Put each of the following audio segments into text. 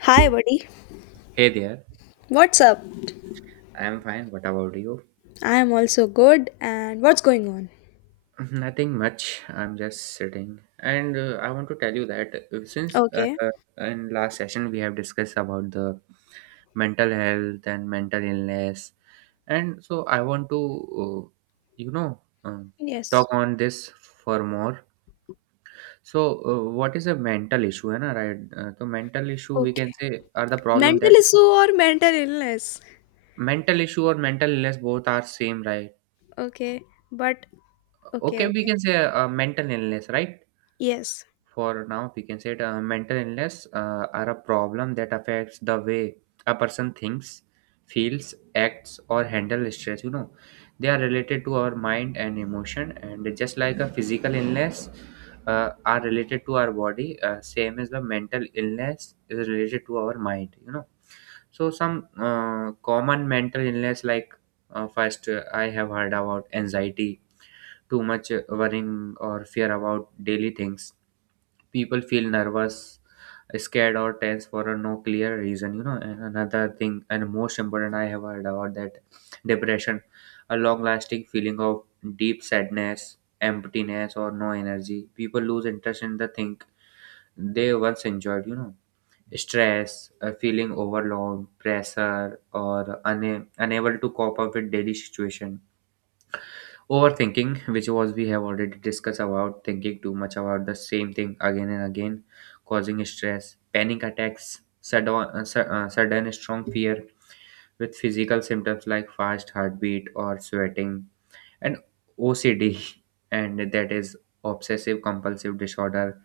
Hi, buddy. Hey there, What's up? I'm fine. What about you? I'm also good. And what's going on? Nothing much. I'm just sitting. And I want to tell you that since Okay. In last session we have discussed about the mental health and mental illness, and so I want to, uh, you know, um, Yes. talk on this for more. So, what is a mental issue, है ना? Right? Mental issue we Okay. can say are the problem that Mental issue or mental illness? mental issue or mental illness both are same, right? Okay. But okay, Okay, we okay. can say mental illness, right? Yes. For now we can say it, mental illness are a problem that affects the way a person thinks, feels, acts or handle stress, you know. They are related to our mind and emotion, and just like a physical illness are related to our body, same as the mental illness is related to our mind, you know. So some common mental illness like first, I have heard about anxiety, too much worrying or fear about daily things. People feel nervous, scared or tense for a no clear reason, you know. And another thing, and most important, I have heard about that, depression, a long lasting feeling of deep sadness, emptiness or no energy. People lose interest in the thing they once enjoyed, you know. Stress, a feeling overwhelmed pressure or unable to cope up with daily situation. Overthinking, which was we have already discussed about, thinking too much about the same thing again and again, causing stress. Panic attacks, sudden strong fear with physical symptoms like fast heartbeat or sweating, and OCD, and that is obsessive compulsive disorder,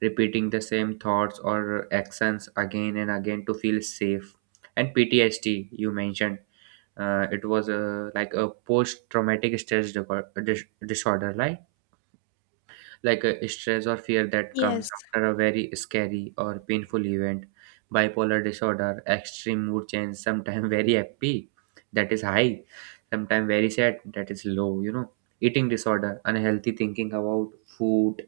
repeating the same thoughts or actions again and again to feel safe, and PTSD, you mentioned. It was a like a post-traumatic stress disorder, like a stress or fear that comes Yes. after a very scary or painful event. Bipolar disorder, extreme mood change, sometimes very happy, that is high, sometimes very sad, that is low. You know, eating disorder, unhealthy thinking about food,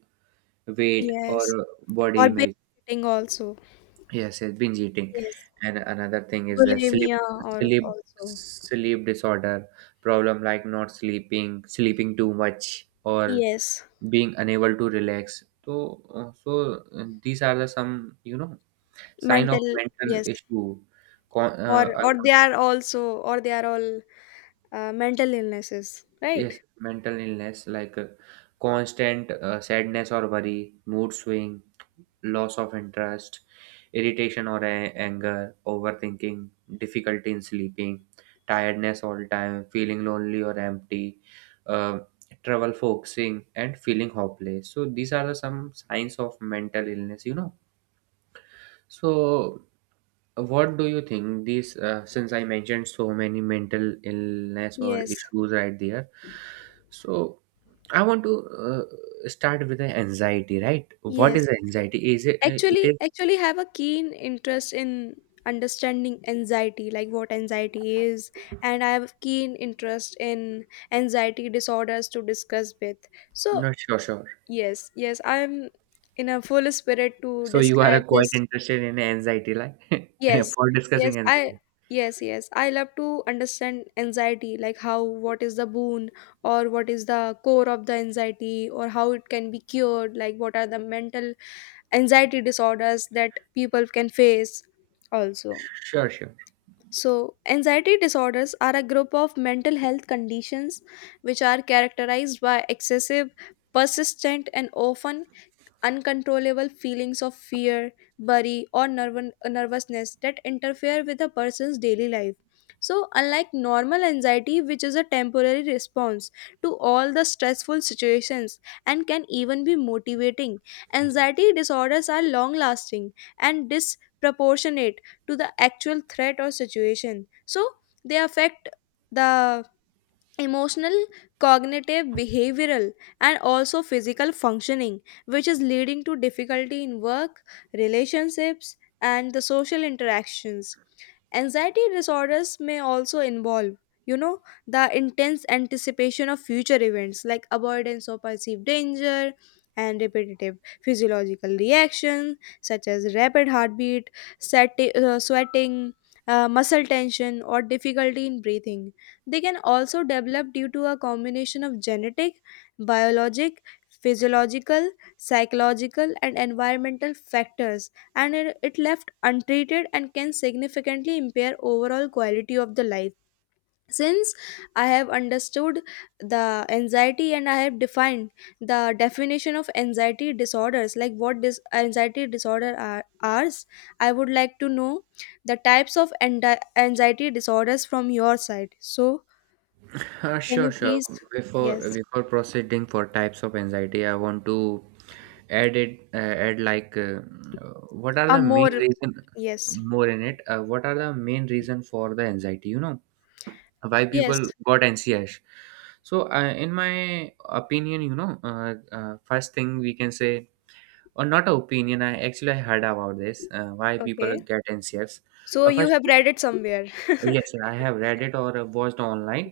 weight, or Yes. Body Or image. babysitting also. Yes, yes, binge eating. Yes. And another thing is that Bulimia or also. sleep disorder, problem like not sleeping, sleeping too much, or Yes. being unable to relax. So, these are the some, you know, sign of Mental. mental Yes. issue. Con Or or they are also or they are all mental illnesses, right? Yes, mental illness like constant sadness or worry, mood swing, loss of interest, irritation or anger, overthinking, difficulty in sleeping, tiredness all time, feeling lonely or empty, uh, trouble focusing, and feeling hopeless. So these are the some signs of mental illness, you know. So what do you think these since I mentioned so many mental illness or Yes. issues right there, so I want to start with the anxiety, right? What Yes. is anxiety? Is it it actually is... actually have a keen interest in understanding anxiety, like what anxiety is, and I have a keen interest in anxiety disorders to discuss with. So No, sure, sure. yes, yes, I'm in a full spirit to So you are describe quite this. interested in anxiety, like yes for yes discussing i anxiety. yes, yes, I love to understand anxiety, like how, what is the boon or what is the core of the anxiety, or how it can be cured, like what are the mental anxiety disorders that people can face also. Sure, sure. So anxiety disorders are a group of mental health conditions which are characterized by excessive, persistent, and often uncontrollable feelings of fear, worry, or nervousness that interfere with a person's daily life. So, unlike normal anxiety, which is a temporary response to all the stressful situations and can even be motivating, anxiety disorders are long lasting and disproportionate to the actual threat or situation. So, they affect the emotional, cognitive, behavioral, and also physical functioning, which is leading to difficulty in work, relationships, and the social interactions. Anxiety disorders may also involve, you know, the intense anticipation of future events, like avoidance of perceived danger and repetitive physiological reactions such as rapid heartbeat, sweating, muscle tension, or difficulty in breathing. They can also develop due to a combination of genetic, biologic, physiological, psychological, and environmental factors, and it, left untreated, and can significantly impair overall quality of the life. Since I have understood the anxiety and I have defined the definition of anxiety disorders, like what this anxiety disorder are, I would like to know the types of anxiety disorders from your side. So, can you Sure, sure. please? Before Yes. before proceeding for types of anxiety, I want to add it, add like, what are A the main more. reason Yes. more in it? What are the main reason for the anxiety? You know why Yes. people got anxious. So in my opinion, you know, first thing we can say, or not a opinion, I actually I heard about this, why people Okay. get anxious. So you First, have read it somewhere. yes, I have read it or watched online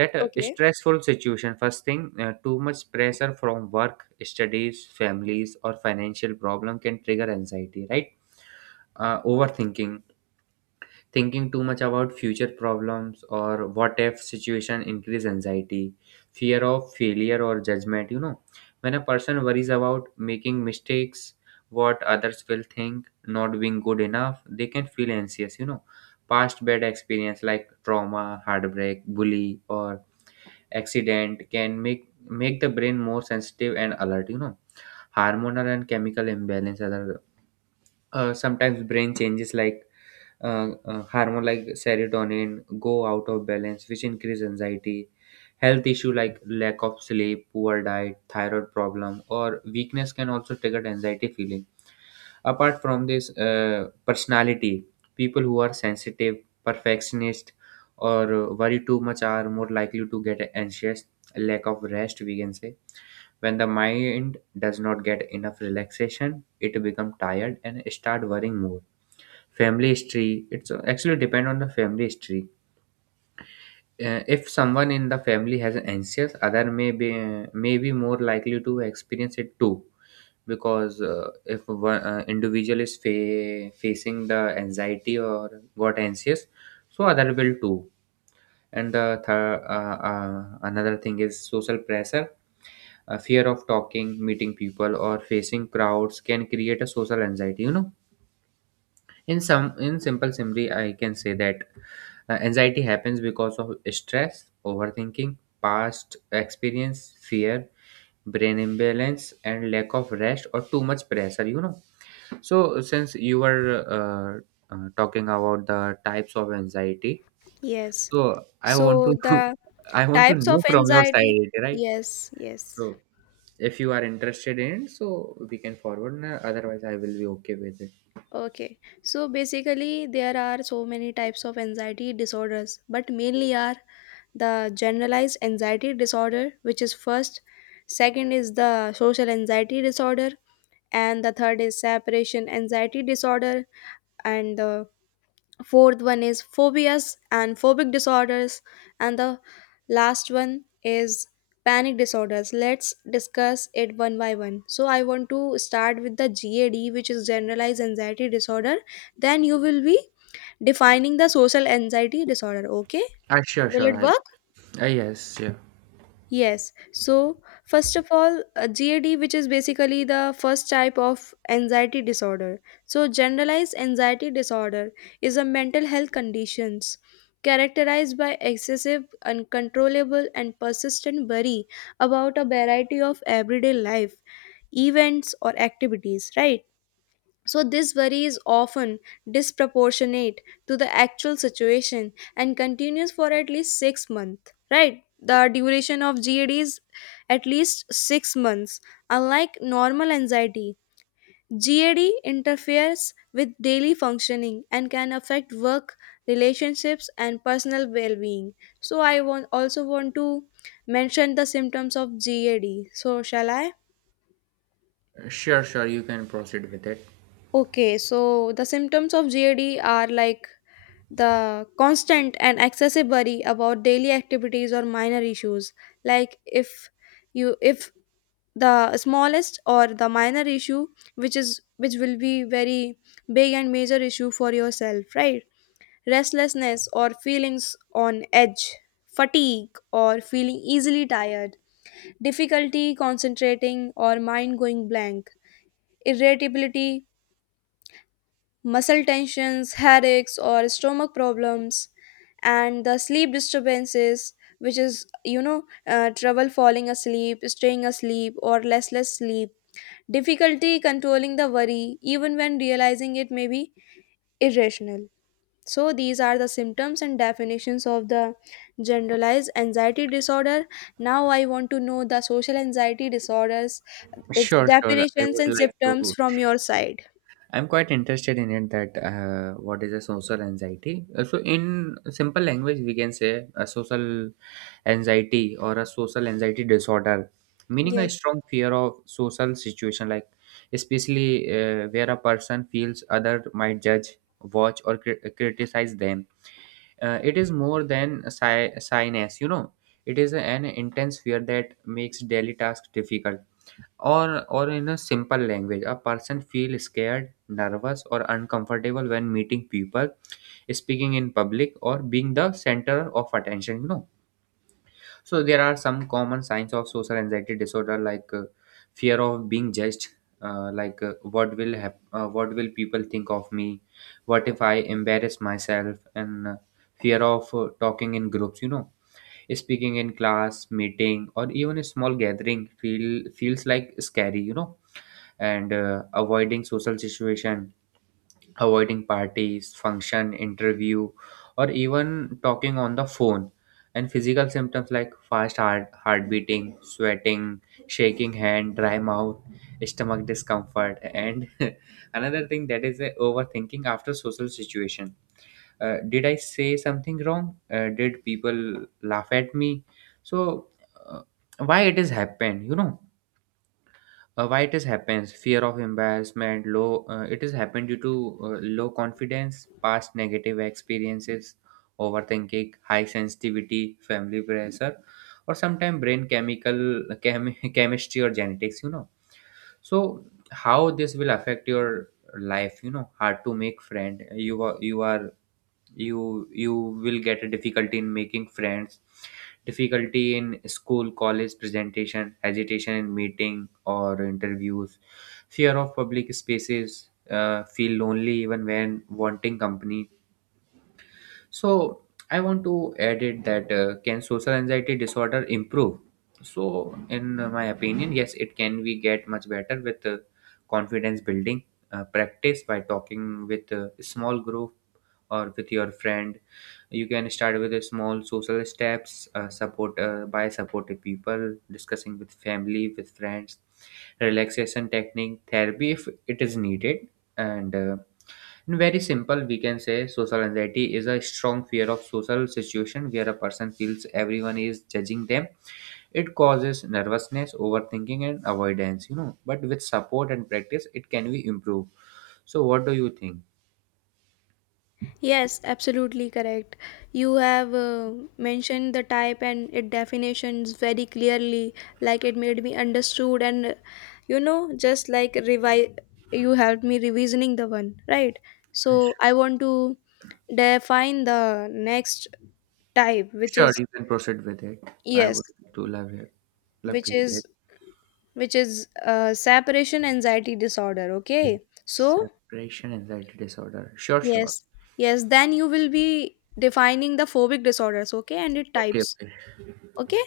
that Okay. stressful situation, first thing, too much pressure from work, studies, families or financial problem can trigger anxiety, right? Uh, overthinking, thinking too much about future problems or what if situation increase anxiety, fear of failure or judgment, you know. When a person worries about making mistakes, what others will think, not being good enough, they can feel anxious, you know. Past bad experience like trauma, heartbreak, bully or accident can make the brain more sensitive and alert, you know. Hormonal and chemical imbalance, other, sometimes brain changes like hormone like serotonin go out of balance, which increase anxiety. Health issue like lack of sleep, poor diet, thyroid problem, or weakness can also trigger anxiety feeling. Apart from this, personality, people who are sensitive, perfectionist, or worry too much are more likely to get anxious. Lack of rest, we can say. When the mind does not get enough relaxation, it become tired and start worrying more. Family history, it's actually depend on the family history. Uh, if someone in the family has an anxious, other may be more likely to experience it too, because if one individual is facing the anxiety or got anxious, so other will too. And the third, another thing is social pressure, a fear of talking, meeting people or facing crowds can create a social anxiety, you know. In some, in simple summary, I can say that, anxiety happens because of stress, overthinking, past experience, fear, brain imbalance, and lack of rest or too much pressure, you know. So, since you were talking about the types of anxiety, Yes. so I want So to the I want to types know of from your anxiety. side, right? Yes. Yes. So, if you are interested in it, so we can forward. Otherwise, I will be okay with it. Okay. So basically, there are so many types of anxiety disorders, but mainly are the generalized anxiety disorder, which is first. Second is the social anxiety disorder, and the third is separation anxiety disorder, and the fourth one is phobias and phobic disorders, and the last one is panic disorders. Let's discuss it one by one. So I want to start with the GAD, which is generalized anxiety disorder. Then you will be defining the social anxiety disorder, okay? Ah, sure, Will sure. it I, work? Yes, yeah, Yes. So, first of all, GAD, which is basically the first type of anxiety disorder. So, generalized anxiety disorder is a mental health conditions characterized by excessive, uncontrollable, and persistent worry about a variety of everyday life, events, or activities, right? So, this worry is often disproportionate to the actual situation and continues for at least 6 months, right? The duration of GAD is at least 6 months. Unlike normal anxiety, GAD interferes with daily functioning and can affect work, relationships, and personal well being. So, I also want to mention the symptoms of GAD. So, shall I? sure, sure. You can proceed with it. Okay, so the symptoms of GAD are like the constant and excessive worry about daily activities or minor issues, like if the smallest or the minor issue, which is which will be very big and major issue for yourself, right? Restlessness or feelings on edge, fatigue or feeling easily tired, difficulty concentrating or mind going blank, irritability, muscle tensions, headaches, or stomach problems, and the sleep disturbances, which is, you know, trouble falling asleep, staying asleep, or restless sleep, difficulty controlling the worry, even when realizing it may be irrational. So, these are the symptoms and definitions of the generalized anxiety disorder. Now, I want to know the social anxiety disorders, its Sure, sure. I definitions would and like symptoms to. from your side. I'm quite interested in it that, what is a social anxiety? So, in simple language, we can say a social anxiety or a social anxiety disorder, meaning a Yes. strong fear of social situation, like especially where a person feels other might judge, watch, or criticize them. It is more than a shyness, you know. It is an intense fear that makes daily tasks difficult, or in a simple language, a person feel scared, nervous or uncomfortable when meeting people, speaking in public or being the center of attention, you know. So there are some common signs of social anxiety disorder, like fear of being judged, like, what will what will people think of me, what if I embarrass myself, and fear of talking in groups, you know, speaking in class, meeting or even a small gathering feels like scary, you know. And avoiding social situation, avoiding parties, function, interview, or even talking on the phone, and physical symptoms like fast heart beating, sweating, shaking hand, dry mouth, stomach discomfort, and another thing that is overthinking after social situation. Uh, did I say something wrong? Uh, did people laugh at me? So uh, why it is happened, you know? Uh, why it is happens? Fear of embarrassment, low, it has happened due to low confidence, past negative experiences, overthinking, high sensitivity, family pressure, or sometimes brain chemical, chemistry or genetics, you know. So how this will affect your life, you know? Hard to make friend. You are you are you you will get a difficulty in making friends, difficulty in school, college presentation, agitation in meeting or interviews, fear of public spaces, feel lonely even when wanting company. So I want to add it that, can social anxiety disorder improve? So in my opinion, yes, it can. We get much better with confidence building, practice by talking with a small group or with your friend. You can start with a small social steps, support, by supportive people, discussing with family, with friends, relaxation technique, therapy if it is needed, and. In very simple, we can say social anxiety is a strong fear of social situation where a person feels everyone is judging them. It causes nervousness, overthinking, and avoidance. You know, but with support and practice, it can be improved. So, what do you think? Yes, absolutely correct. You have mentioned the type and its definitions very clearly, like it made me understood, and you know, just like you helped me revisioning the one, right? So I want to define the next type, which Sure, is you can proceed with it. I would yes, to love it. Love to which hear it. is which is separation anxiety disorder. Okay, so Separation anxiety disorder. Sure, sure. yes, yes, then you will be defining the phobic disorders. Okay, and it Okay, types. okay. Okay.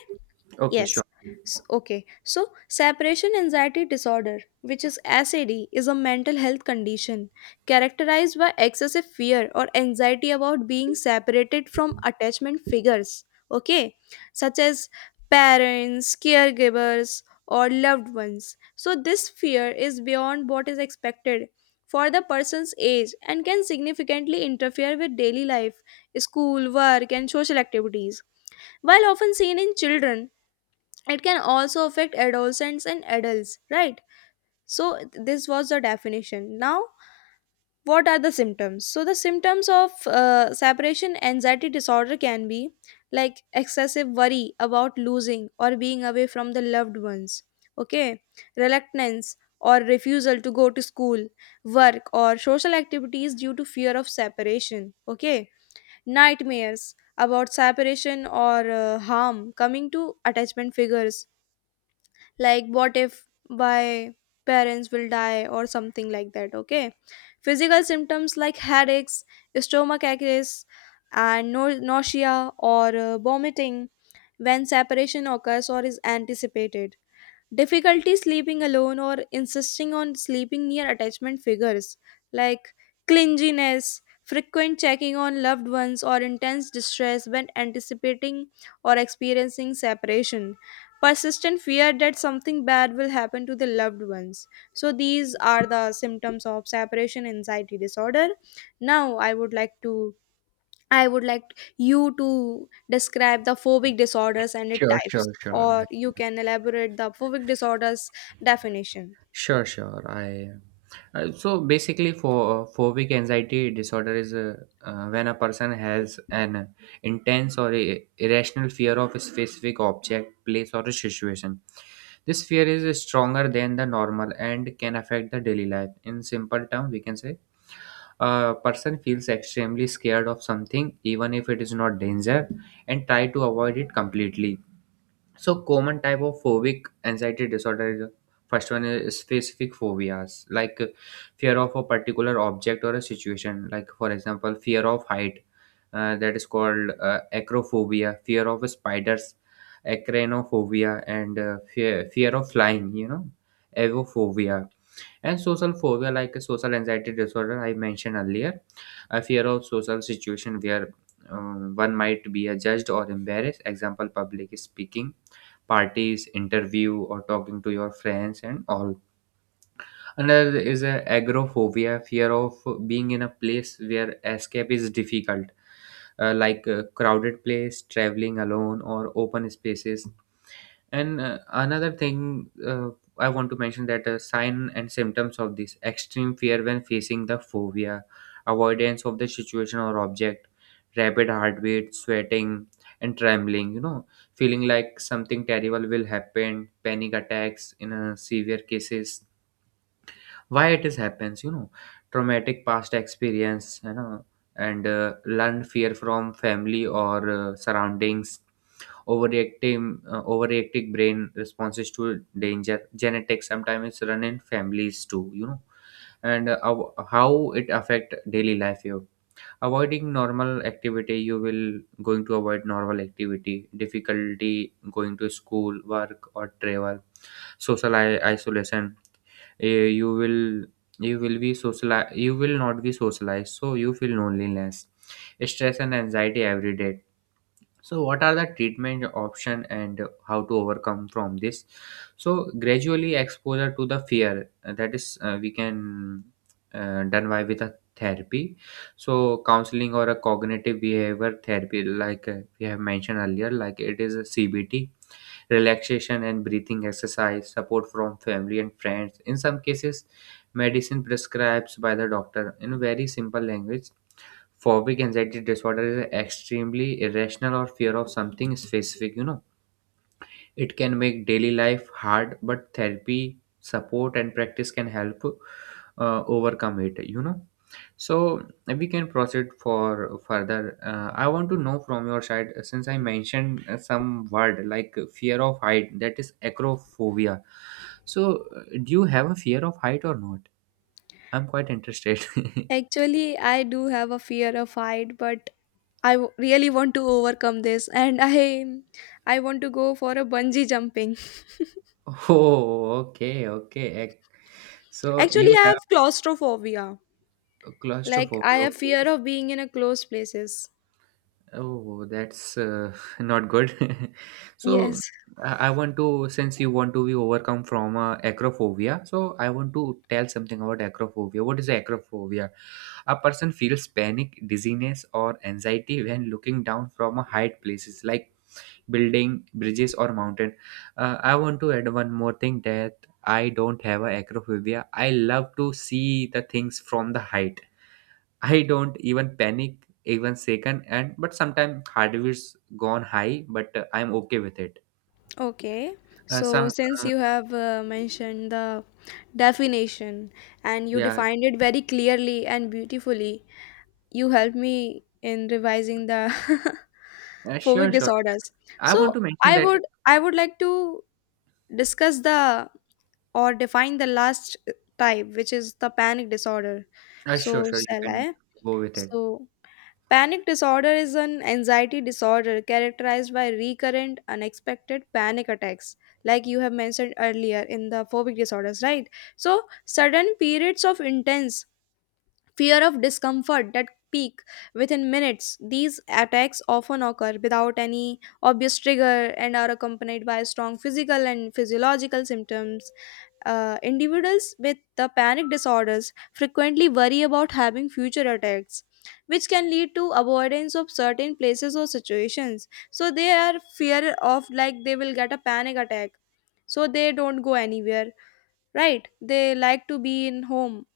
Okay, sure. Yes. Okay. So, separation anxiety disorder, which is SAD, is a mental health condition characterized by excessive fear or anxiety about being separated from attachment figures, okay, such as parents, caregivers, or loved ones. So, this fear is beyond what is expected for the person's age and can significantly interfere with daily life, school, work, and social activities. While often seen in children, it can also affect adolescents and adults, right? So this was the definition. Now what are the symptoms? So the symptoms of separation anxiety disorder can be like excessive worry about losing or being away from the loved ones, okay? Reluctance or refusal to go to school, work, or social activities due to fear of separation, okay? Nightmares about separation or harm coming to attachment figures, like what if my parents will die or something like that, okay? Physical symptoms like headaches, stomach aches, and nausea or vomiting when separation occurs or is anticipated. Difficulty sleeping alone or insisting on sleeping near attachment figures, like clinginess, frequent checking on loved ones, or intense distress when anticipating or experiencing separation, persistent fear that something bad will happen to the loved ones. So, these are the symptoms of separation anxiety disorder. Now, I would like to I would like you to describe the phobic disorders and its Sure, types, sure, sure. I... or you can elaborate the phobic disorders definition. Sure, sure. I, so basically, for phobic anxiety disorder is when a person has an intense or irrational fear of a specific object, place, or a situation. This fear is stronger than the normal and can affect the daily life. In simple term, we can say a person feels extremely scared of something, even if it is not danger, and try to avoid it completely. So common type of phobic anxiety disorder is, first one is specific phobias, like fear of a particular object or a situation, like for example fear of height, that is called acrophobia, fear of spiders, acranophobia, and fear of flying, avophobia. And social phobia, like a social anxiety disorder I mentioned earlier, a fear of social situation where one might be judged or embarrassed, example public speaking, parties, interview, or talking to your friends and all. Another is a agoraphobia, fear of being in a place where escape is difficult, like a crowded place, traveling alone, or open spaces. And another thing I want to mention that sign and symptoms of this, extreme fear when facing the phobia, avoidance of the situation or object, rapid heartbeat, sweating, and trembling, feeling like something terrible will happen, panic attacks in severe cases. Why it is happens? Traumatic past experience, and learned fear from family or surroundings, overreacting, overreactive brain responses to danger, genetics, sometimes it's run in families too. And how it affect daily life, you avoiding normal activity, you will going to avoid normal activity, difficulty going to school, work or travel, social isolation, eh, you will be socialized, you will not be socialized, so you feel loneliness, stress and anxiety every day. So what are the treatment option and how to overcome from this? So gradually exposure to the fear, that is we can done by with a therapy. So counseling or a cognitive behavior therapy, like we have mentioned earlier, like it is a CBT, relaxation and breathing exercise, support from family and friends, in some cases, medicine prescribed by the doctor. In very simple language, phobic anxiety disorder is extremely irrational or fear of something specific. It can make daily life hard, but therapy, support, and practice can help overcome it. So we can proceed for further. I want to know from your side, since I mentioned some word like fear of height, that is acrophobia. So do you have a fear of height or not? I'm quite interested. Actually, I do have a fear of height, but I really want to overcome this, and I want to go for a bungee jumping. Oh, okay, okay. Ac- So Actually, you I have have claustrophobia. Like I claustrophobia. have fear Okay. of being in a closed places. Oh, that's not good. So Yes. I want to, since you want to be overcome from acrophobia, so I want to tell something about acrophobia. What is acrophobia? A person feels panic, dizziness, or anxiety when looking down from a height places like building, bridges, or mountain. I want to add one more thing, that I don't have a acrophobia. I love to see the things from the height. I don't even panic even second, and but sometimes hardware's gone high, but I'm okay with it. Okay, so Some since uh, you have mentioned the definition and you yeah. defined it very clearly and beautifully, you helped me in revising the uh, phobic sure sure disorders. I want So to mention I would that like to discuss the or define the last type, which is the panic disorder. uh, sure So sure you shall can I? go with it. So panic disorder is an anxiety disorder characterized by recurrent, unexpected panic attacks, like you have mentioned earlier in the phobic disorders, right? So, sudden periods of intense fear of discomfort that peak within minutes. These attacks often occur without any obvious trigger and are accompanied by strong physical and physiological symptoms. Individuals with the panic disorders frequently worry about having future attacks, which can lead to avoidance of certain places or situations. So they are fear of like they will get a panic attack. So they don't go anywhere, right? They like to be in home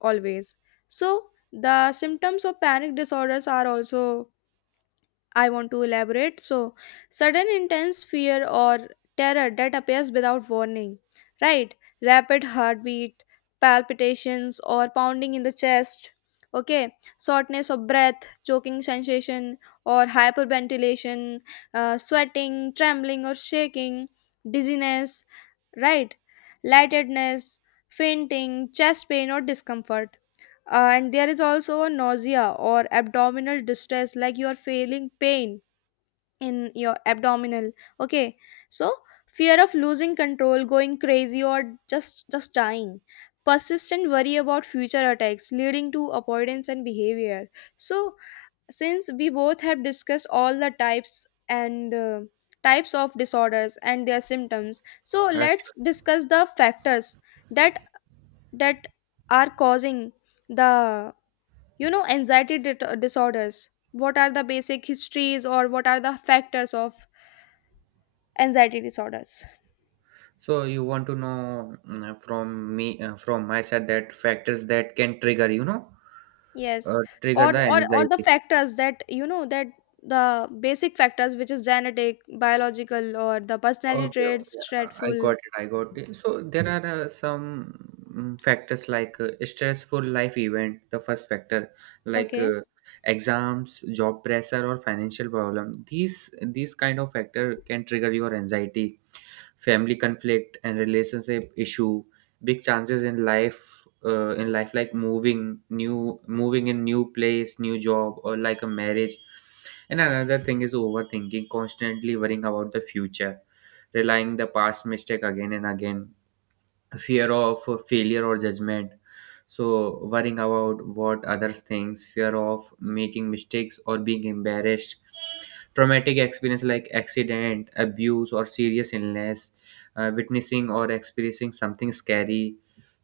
always. So the symptoms of panic disorders are also I want to elaborate. So, sudden intense fear or terror that appears without warning, right? Rapid heartbeat, palpitations, or pounding in the chest, okay? Shortness of breath, choking sensation, or hyperventilation, sweating, trembling, or shaking, dizziness, right? Lightedness, fainting, chest pain, or discomfort. And there is also a nausea or abdominal distress, like you are feeling pain in your abdominal, okay? So fear of losing control, going crazy, or just dying, persistent worry about future attacks leading to avoidance and behavior. So since we both have discussed all the types and types of disorders and their symptoms, so let's Sure. discuss the factors that that are causing the, you know, anxiety disorders. What are the basic histories or what are the factors of anxiety disorders? So you want to know, from me, from my side, that factors that can trigger, Yes. Trigger Or the or the anxiety. factors that, you know, that the basic factors which is genetic, biological, or the personality Okay, traits, okay. I dreadful. got it. I got it. So there are some factors, like stressful life event, the first factor, like Okay. Exams, job pressure, or financial problem. These kind of factor can trigger your anxiety, family conflict and relationship issue, big chances in life in life, like moving in new place, new job, or like a marriage. And another thing is overthinking, constantly worrying about the future, relying the past mistake again and again, fear of failure or judgment, so worrying about what others thinks, fear of making mistakes or being embarrassed, traumatic experience like accident, abuse, or serious illness, witnessing or experiencing something scary,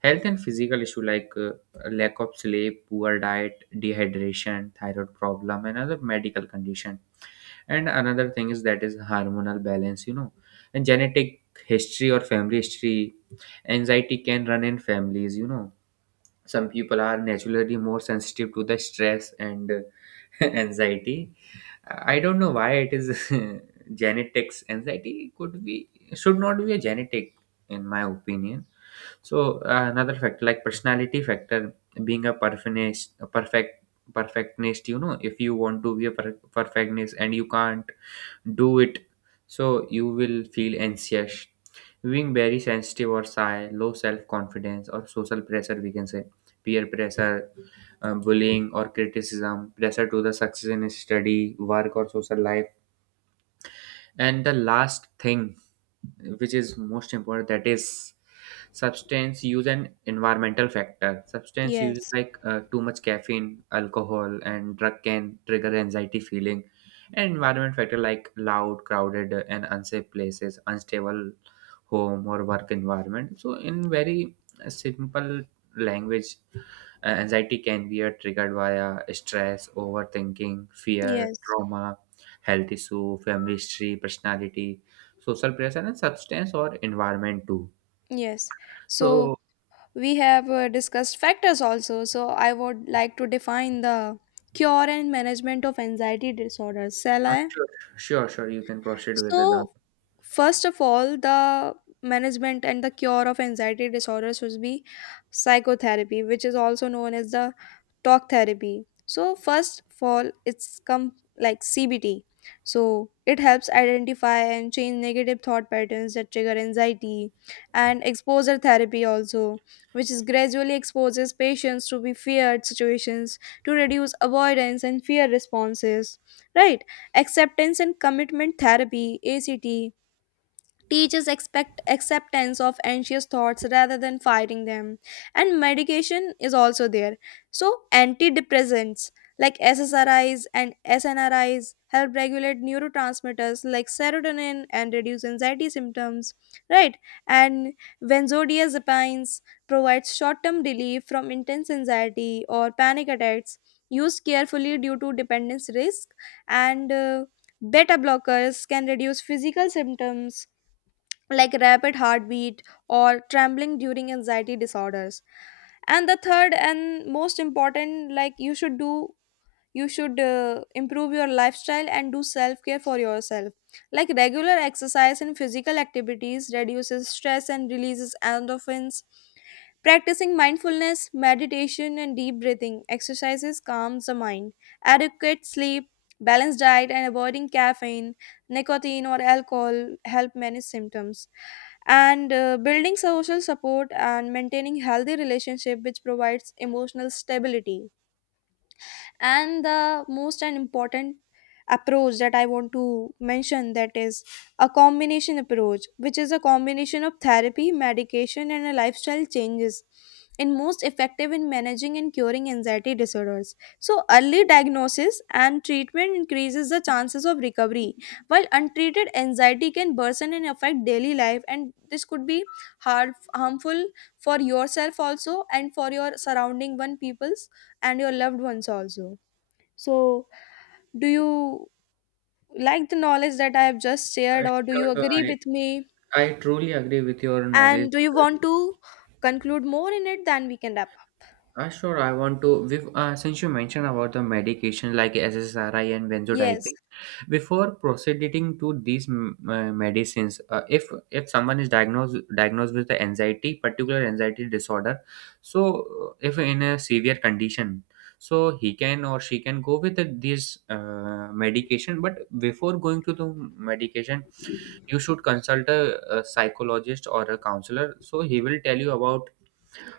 health and physical issue, like lack of sleep, poor diet, dehydration, thyroid problem, and other medical condition. And another thing is that is hormonal balance, and genetic history or family history. Anxiety can run in families. Some people are naturally more sensitive to the stress and anxiety. I don't know why it is. Genetics, anxiety could be, should not be a genetic in my opinion. So another factor, like personality factor, being a perfectionist, a perfect perfectionist, you know, if you want to be a perfectionist and you can't do it, so you will feel anxious, being very sensitive or shy, low self confidence, or social pressure, we can say peer pressure, bullying, or criticism, pressure to the success in study, work, or social life. And the last thing, which is most important, that is substance use and environmental factor. Substance use, Yes. like too much caffeine, alcohol, and drug can trigger anxiety feeling. And environment factor like loud, crowded, and unsafe places, unstable home or work environment. So, in very simple language, anxiety can be triggered via stress, overthinking, fear, Yes. trauma, health issue, family history, personality, social pressure, and substance or environment too. Yes. So So, we have discussed factors also, so I would like to define the cure and management of anxiety disorders. Shall uh, I? sure, sure, sure, you can proceed with the. So, first of all, the management and the cure of anxiety disorders should be psychotherapy, which is also known as the talk therapy. So, first of all, it's come like CBT. So, it helps identify and change negative thought patterns that trigger anxiety, and exposure therapy also, which is gradually exposes patients to be feared situations to reduce avoidance and fear responses, right? Acceptance and commitment therapy, ACT, teachers expect acceptance of anxious thoughts rather than fighting them. And medication is also there. So antidepressants like SSRIs and SNRIs help regulate neurotransmitters like serotonin and reduce anxiety symptoms, right? And benzodiazepines provides short-term relief from intense anxiety or panic attacks, used carefully due to dependence risk. And beta blockers can reduce physical symptoms like rapid heartbeat or trembling during anxiety disorders. And the third and most important, like you should do, you should improve your lifestyle and do self care for yourself, like regular exercise and physical activities reduces stress and releases endorphins, practicing mindfulness meditation and deep breathing exercises calms the mind, adequate sleep, balanced diet, and avoiding caffeine, nicotine, or alcohol help manage symptoms. And building social support and maintaining healthy relationship, which provides emotional stability, and the most and important approach that I want to mention, that is a combination approach, which is a combination of therapy, medication, and a lifestyle changes, in most effective in managing and curing anxiety disorders. So early diagnosis and treatment increases the chances of recovery, while untreated anxiety can worsen and affect daily life, and this could be hard harmful for yourself also and for your surrounding one peoples and your loved ones also. So, do you like the knowledge that I have just shared, or do you Sure, sure, agree with me? I truly agree with your And knowledge. do you want to conclude more in it? Then we can wrap up. Sure, I want to. Since you mentioned about the medication like SSRI and Yes. benzodiazepine. Before proceeding to these medicines, if someone is diagnosed with the anxiety, particular anxiety disorder, so if in a severe condition, so he can or she can go with these medication. But before going to the medication, you should consult a psychologist or a counselor. So he will tell you about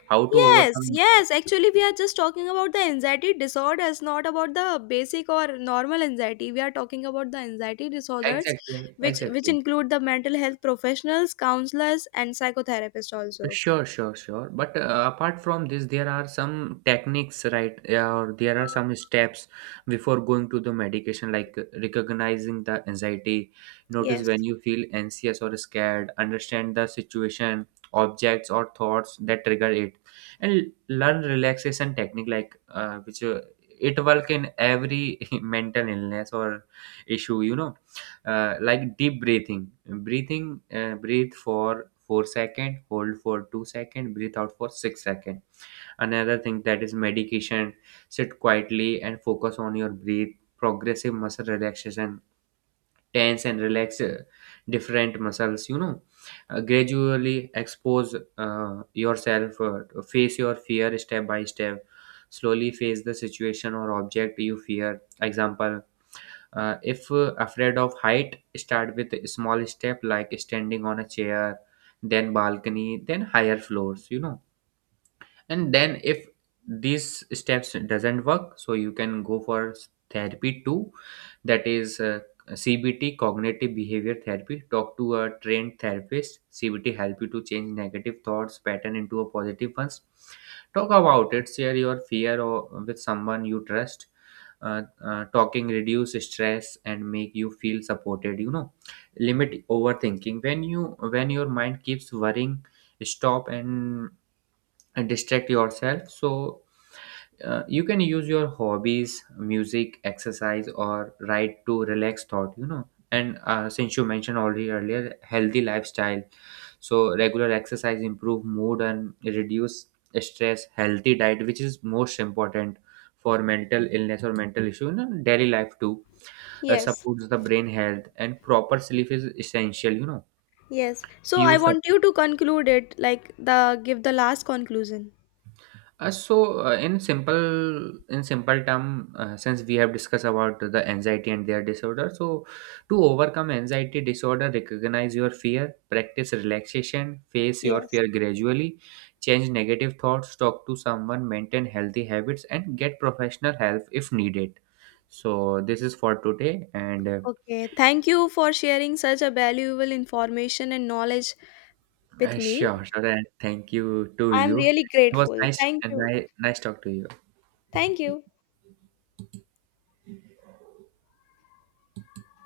how to Yes, overcome. yes. Actually, we are just talking about the anxiety disorders, not about the basic or normal anxiety. We are talking about the anxiety disorders, Exactly, which exactly. include the mental health professionals, counselors, and psychotherapists also. Sure, sure, sure. But apart from this, there are some techniques, right? Yeah. Or there are some steps before going to the medication, like recognizing the anxiety. Notice Yes. when you feel anxious or scared, understand the situation, objects, or thoughts that trigger it, and learn relaxation technique, like which it work in every mental illness or issue. Like deep breathing breathing breathe for four second, hold for two second, breathe out for six second. Another thing that is medication, sit quietly and focus on your breath, progressive muscle relaxation, tense and relax different muscles. Gradually expose uh, yourself, face your fear step by step, slowly face the situation or object you fear. Example, if afraid of height, start with a small step like standing on a chair, then balcony, then higher floors, you know. And then if these steps doesn't work, so you can go for therapy too, that is CBT, cognitive behavior therapy. Talk to a trained therapist. CBT help you to change negative thoughts pattern into a positive ones. Talk about it, share your fear or with someone you trust. Talking reduce stress and make you feel supported, you know, limit overthinking. When your mind keeps worrying, stop and, and distract yourself. So you can use your hobbies, music, exercise, or write to relax thought. And since you mentioned already earlier healthy lifestyle, so regular exercise improve mood and reduce stress, healthy diet, which is most important for mental illness or mental issue. You know, daily life too, Yes. supports the brain health and proper sleep is essential. Yes. So I Use want you to conclude it, like the give the last conclusion. So, in simple, in simple term, since we have discussed about the anxiety and their disorder, so to overcome anxiety disorder, recognize your fear, practice relaxation, face your Yes. fear gradually, change negative thoughts, talk to someone, maintain healthy habits, and get professional help if needed. So this is for today, and Okay. Thank you for sharing such a valuable information and knowledge with me. sure, sure, and thank you to I'm you. really It was grateful. nice Thank and you. Nice talk to you. Thank you.